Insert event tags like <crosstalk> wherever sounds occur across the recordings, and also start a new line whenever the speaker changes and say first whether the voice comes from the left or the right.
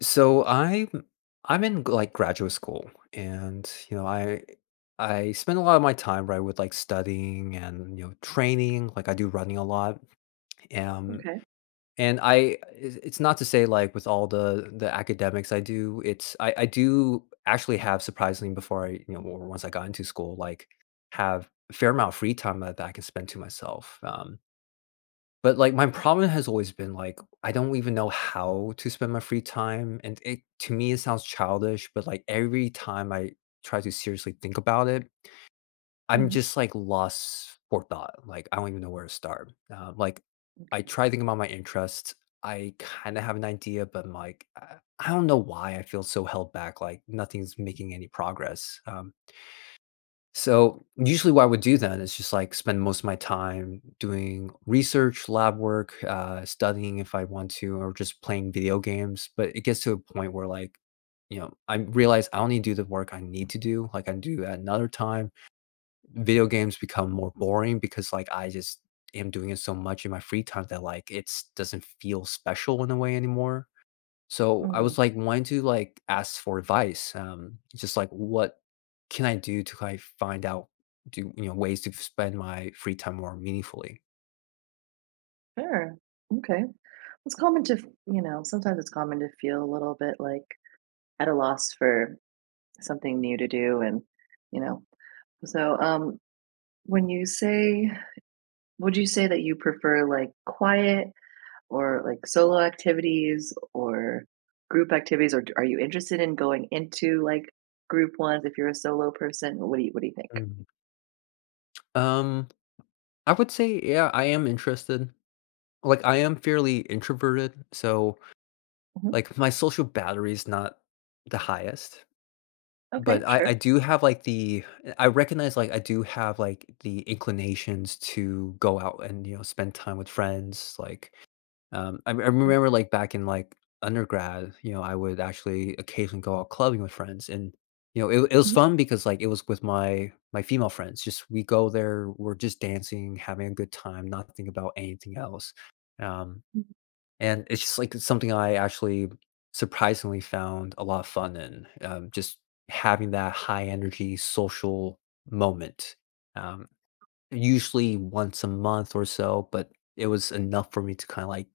left: So I'm in like graduate school, and I spend a lot of my time right with like studying and training. Like I do running a lot, um,
right: Okay.
left: and I it's not to say like with all the academics I do, it's I do actually have surprisingly before I or once I got into school like have a fair amount of free time that I can spend to myself. But, like, my problem has always been, like, I don't even know how to spend my free time, and it to me, it sounds childish, but, like, every time I try to seriously think about it, I'm
right: Mhm.
left: just, like, lost for thought, like, I don't even know where to start. Like, I
right: Okay.
left: try thinking about my interests, I kinda have an idea, but I'm like, I don't know why I feel so held back, like, nothing's making any progress, so, usually what I would do then is just, like, spend most of my time doing research, lab work, studying if I want to, or just playing video games, but it gets to a point where, like, I realize I only do the work I need to do, like, I do at another time. Video games become more boring because, like, I just am doing it so much in my free time that, like, it's doesn't feel special in a way anymore. So I was
right: Mhm.
left: like wanting to like ask for advice, just like what can I do to kind of find out do you know ways to spend my free time more meaningfully.
right: Sure. Okay. It's common to, sometimes it's common to feel a little bit like at a loss for something new to do and, you know. So when you say would you say that you prefer like quiet or like solo activities or group activities or d- are you interested in going into like group ones if you're a solo person? What do you think?
left: Mm. Um, I would say yeah, I am interested. Like I am fairly introverted, so
right: Mhm.
left: like my social battery is not the highest,
right: Okay,
left: but I
right: sure.
left: I do have like the I recognize like I do have like the inclinations to go out and spend time with friends, like. I
right: Okay.
left: remember, like, back in, like, undergrad, I would actually occasionally go out clubbing with friends, and, it was
right: Mhm.
left: fun because, like, it was with my female friends, just we go there, we're just dancing, having a good time, not thinking about anything else, um,
right: Mhm.
left: and it's just, like, something I actually surprisingly found a lot of fun in, just having that high energy social moment, um, usually once a month or so, but it was enough for me to kinda, like,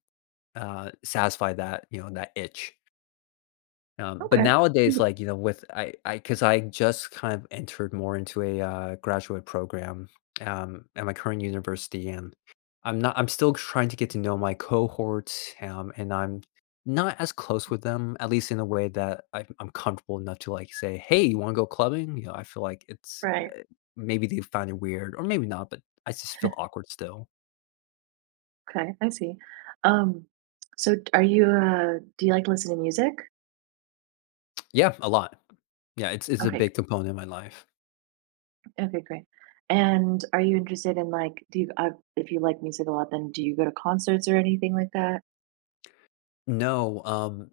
left: satisfy that itch. But
right: Okay.
left: nowadays,
right: Mhm.
left: like, you know, with I because I just kind of entered more into a, graduate program, at my current university, and I'm not I'm still trying to get to know my cohorts, and I'm not as close with them, at least in a way that I'm comfortable enough to, like, say, "Hey, you wanna go clubbing?" You know, I feel like it's,
right: Right.
left: eh maybe they find it weird or maybe not, but I just feel awkward still.
right: Okay, I see. Um, so d- are you do you like to listen to music?
left: Yeah, a lot. Yeah, it's a
right: Okay, g-
left: big component in my life.
right: okay, great. And are you interested in like do you if you like music a lot, then do you go to concerts or anything like that?
left: No,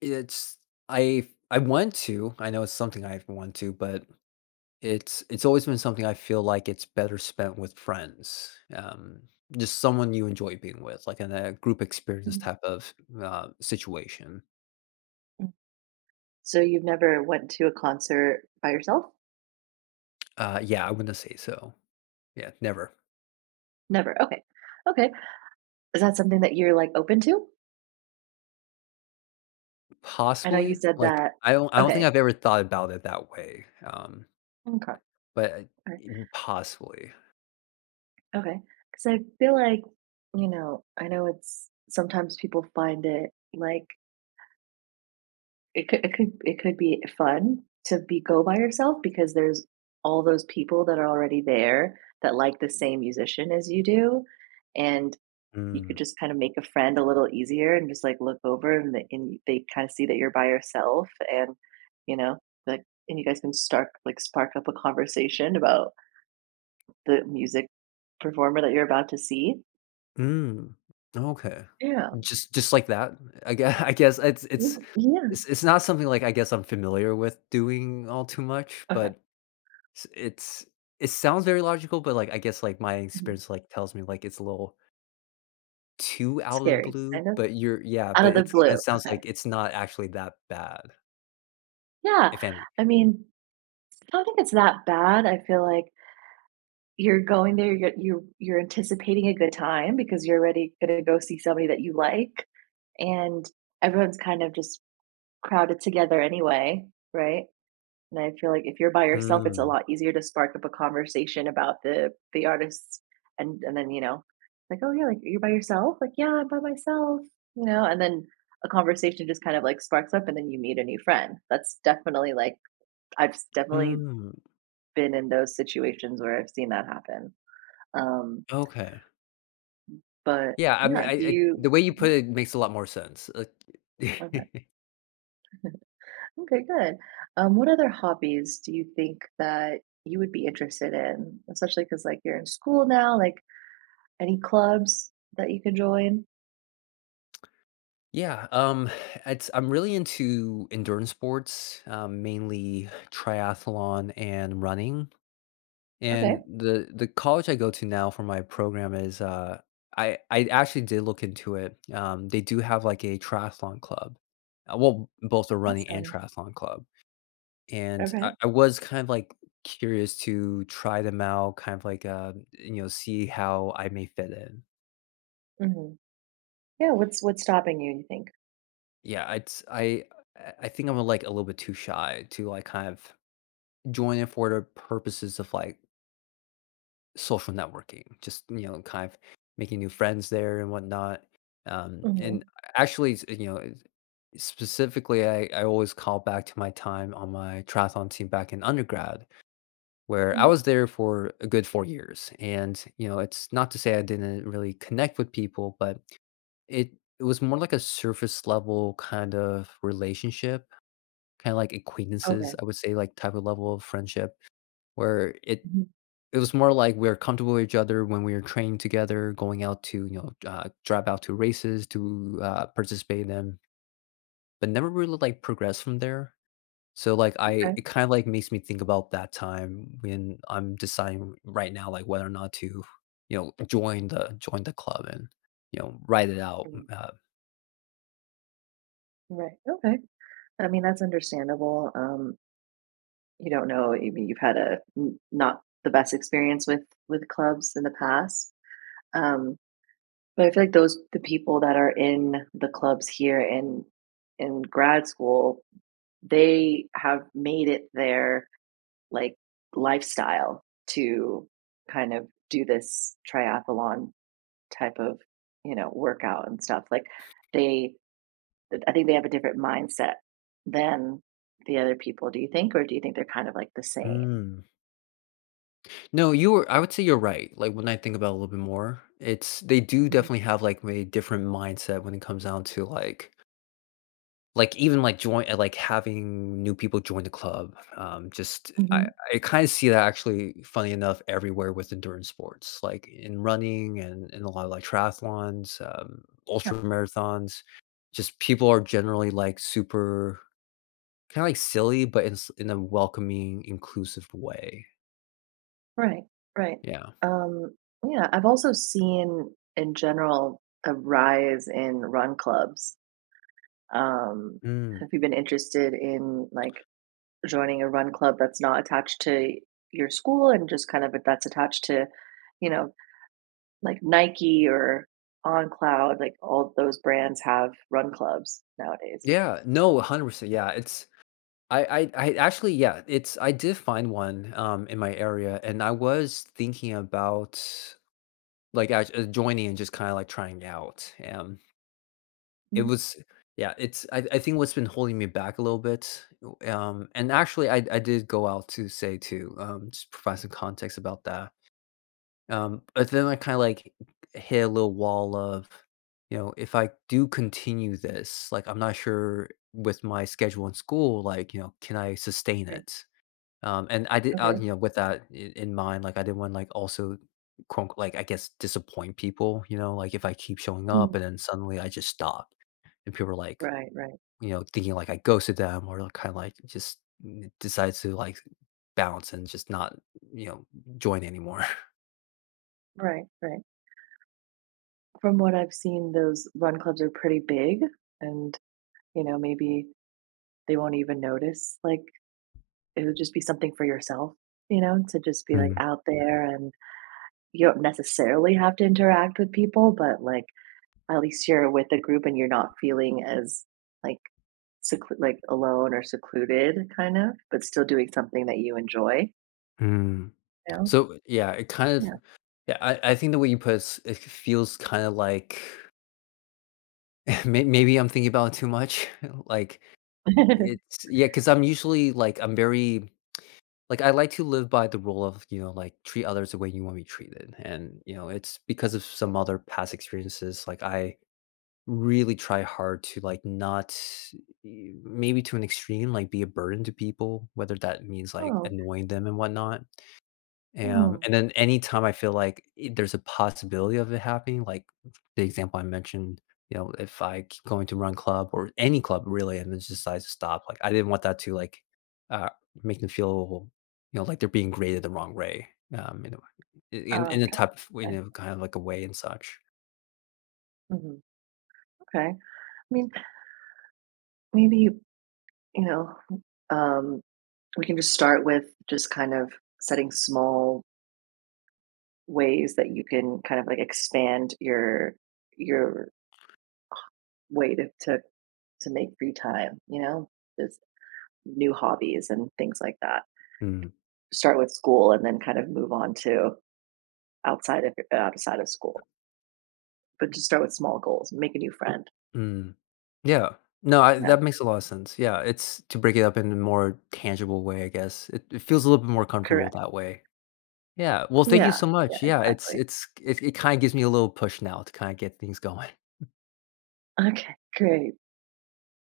left: it's I want to. I know it's something I want to, but it's always been something I feel like it's better spent with friends. Just someone you enjoy being with, like in a group experience
right: Mhm,
left: type of situation.
right: mm. So you've never went to a concert by yourself?
left: Yeah, I wouldn't say so. Yeah, never.
right: Never. Okay. Okay. Is that something that you're like open to? I know you
left: Possibly.
right: said
left: Like
right: that.
left: I don't think
right: Okay.
left: I've ever thought about it that way.
right: Okay.
left: But
right: Okay.
left: possibly.
right: Okay. Because I feel like, you know, I know it's sometimes people find it like it could be fun to be go by yourself because there's all those people that are already there that like the same musician as you do, and you could
left: Mm.
right: just kind of make a friend a little easier and just, like, look over and they kinda see that you're by yourself and, you know, like and you guys can start like, spark up a conversation about the music performer that you're about to see.
left: Mm, okay.
right: Yeah.
left: Just like that? I guess. <laughs> I guess it's it's
right: Mm, yeah.
left: it's it's not something, like, I guess I'm familiar with doing all too much,
right: Okay.
left: but s it sounds very logical, but, like, I guess, like, my
right: Mhm.
left: experience, like, tells me, like, it's a little too out of the
right: Scary,
left: blue,
right: kind of.
left: but you're yeah,
right: Out
left: but
right: of the
left: it kinda
right: blue,
left: sounds
right: okay.
left: like it's not actually that bad,
right: Yeah,
left: if any.
right: I mean, I don't think it's that bad. I feel like you're going there, you're anticipating a good time because you're already gonna go see somebody that you like, and everyone's kind of just crowded together anyway, right? And I feel like if you're by yourself, it's a
left: Mm,
right: lot easier to spark up a conversation about the artists, and then you know, like oh yeah, like you're by yourself, like yeah, I'm by myself, you know, and then a conversation just kind of like sparks up, and then you meet a new friend. That's definitely like I've s- definitely
left: mm,
right: been in those situations where I've seen that happen. Um,
left: okay.
right: but
left: Yeah, I mean,
right: yeah, do
left: I
right: you
left: the way you put
right: mhm,
left: it makes a lot more sense, like.
right: okay.
left: <laughs>
right: Okay, good. What other hobbies do you think that you would be interested in, especially because like, you're in school now, like, any clubs that you could join?
left: Yeah, it's I'm really into endurance sports, mainly triathlon and running.
right: Okay,
left: And the college I go to now for my program is. I actually did look into it. They do have like a triathlon club. Well, both a running and
right: awesome.
left: triathlon club. And I,
right: Okay.
left: I was kind of like curious to try them out, kind of like see how I may fit in.
right: Mhm. Yeah, what's stopping you, you think?
left: Yeah, it's I think I'm like a little bit too shy to like kind of join it for the purposes of like social networking, just kind of making new friends there and whatnot. And
right: Mhm.
left: actually, specifically, I always call back to my time on my triathlon team back in undergrad, where I
right: Mhm.
left: was there for a good 4 years. And it's not to say I didn't really connect with people, but it it was more like a surface level kind of relationship, kind of like acquaintances,
right: Okay.
left: I would say, like type of level of friendship where it
right: Mhm.
left: It was more like we're comfortable with each other when we were training together, going out to, drive out to races to participate in them, but never really like progress from there. So like
right: Okay.
left: it kind of like makes me think about that time when I'm deciding right now like whether or not to, join the club and write it out.
right: Mhm. Right, okay. I mean, that's understandable, um, you don't know, I mean, you've had a n not the best experience with clubs in the past, um, but I feel like those the people that are in the clubs here in grad school, they have made it their, like, lifestyle to kind of do this triathlon type of, you know, workout and stuff, like, they I think they have a different mindset than the other people, do you think, or do you think they're kind of, like, the same?
left: Mm. No, you were. I would say you're right. Like when I think about it a little bit more, it's they do definitely have like a different mindset when it comes down to like. Like, even, like, join like, having new people join the club, just I
right: Mhm.
left: I kinda see that actually, funny enough, everywhere with endurance sports, like, in running and in a lot of, like, triathlons,
right: Yeah,
left: ultra marathons, just people are generally, like, super kinda, like, silly, but in a welcoming, inclusive way.
right: right, right.
left: Yeah.
right: Um, yeah, I've also seen in general a rise in run clubs. Um,
left: Mm.
right: have you been interested in like joining a run club that's not attached to your school and just kind of that's attached to, you know, like Nike or OnCloud, like all those brands have run clubs nowadays.
left: Yeah, no, 100%, yeah, it's I actually yeah, it's I did find one, in my area, and I was thinking about. Like, I joining and just kinda, like, trying out, it
right: Mhm,
left: was yeah, it's I think what's been holding me back a little bit, and actually, I did go out to say too, just provide some context about that, but then I kinda, like, hit a little wall of, you know, if I do continue this, like, I'm not sure with my schedule in school, like, can I sustain
right: right.
left: it? And I did,
right: Okay.
left: with that I in mind, like, I didn't want, like, also, quote, unquote, like, I guess, disappoint people, you know? Like, if I keep showing
right: Mm.
left: up and then suddenly I just stop and people are, like,
right: Right, right,
left: thinking, like, I ghosted them or like, kinda, like, just n decides to, like, bounce and just not, you know, join anymore. <laughs>
right: right, right. From what I've seen, those run clubs are pretty big and you know, maybe they won't even notice, like, it would just be something for yourself, you know, to just be, like,
left: Mm,
right: out there and you don't necessarily have to interact with people, but, like, at least you're with a group and you're not feeling as, like, seclu like, alone or secluded, kind of, but still doing something that you enjoy,
left: mm.
right: you know?
left: So, yeah, it kind of yeah, I think the way you put it's it feels kinda like <laughs> maybe I'm thinking about it too much. <laughs> Like,
right: Yeah. <laughs>
left: it's yeah, because 'cause I'm usually, like, I'm very. Like, I like to live by the rule of, like, treat others the way you want to be treated, and, it's because of some other past experiences, like, I really try hard to, like, not e maybe to an extreme, like, be a burden to people, whether that means, like,
right: Oh,
left: annoying them and whatnot.
right: hmm.
left: And then anytime I feel like I there's a possibility of it happening, like the example I mentioned, you know, if I keep going to run club or any club really and then just decides to stop, like, I didn't want that to, like, uh, make them feel, you know, like they're being graded the wrong way, in
right: Oh,
left: a
right: okay.
left: type of in
right: I
left: a kind of like a way and such.
right: mhm, okay. I mean, maybe, you know, um, we can just start with just kind of setting small ways that you can kind of like expand your way to make free time, you know? Just new hobbies and things like that.
left: Mm,
right: Start with school and then kind of move on to outside of school. But just start with small goals, make a new friend.
left: mm. Yeah. No, I
right: Yeah.
left: that makes a lot of sense. Yeah, it's to break it up in a more tangible way, I guess. It feels a little bit more comfortable
right: Correct.
left: that way. Yeah, well, thank you
right: Yeah.
left: so
right: Yeah,
left: much. Yeah, it's
right: exactly.
left: it's it it kinda gives me a little push now to kinda get things <laughs> going.
right: Okay, great.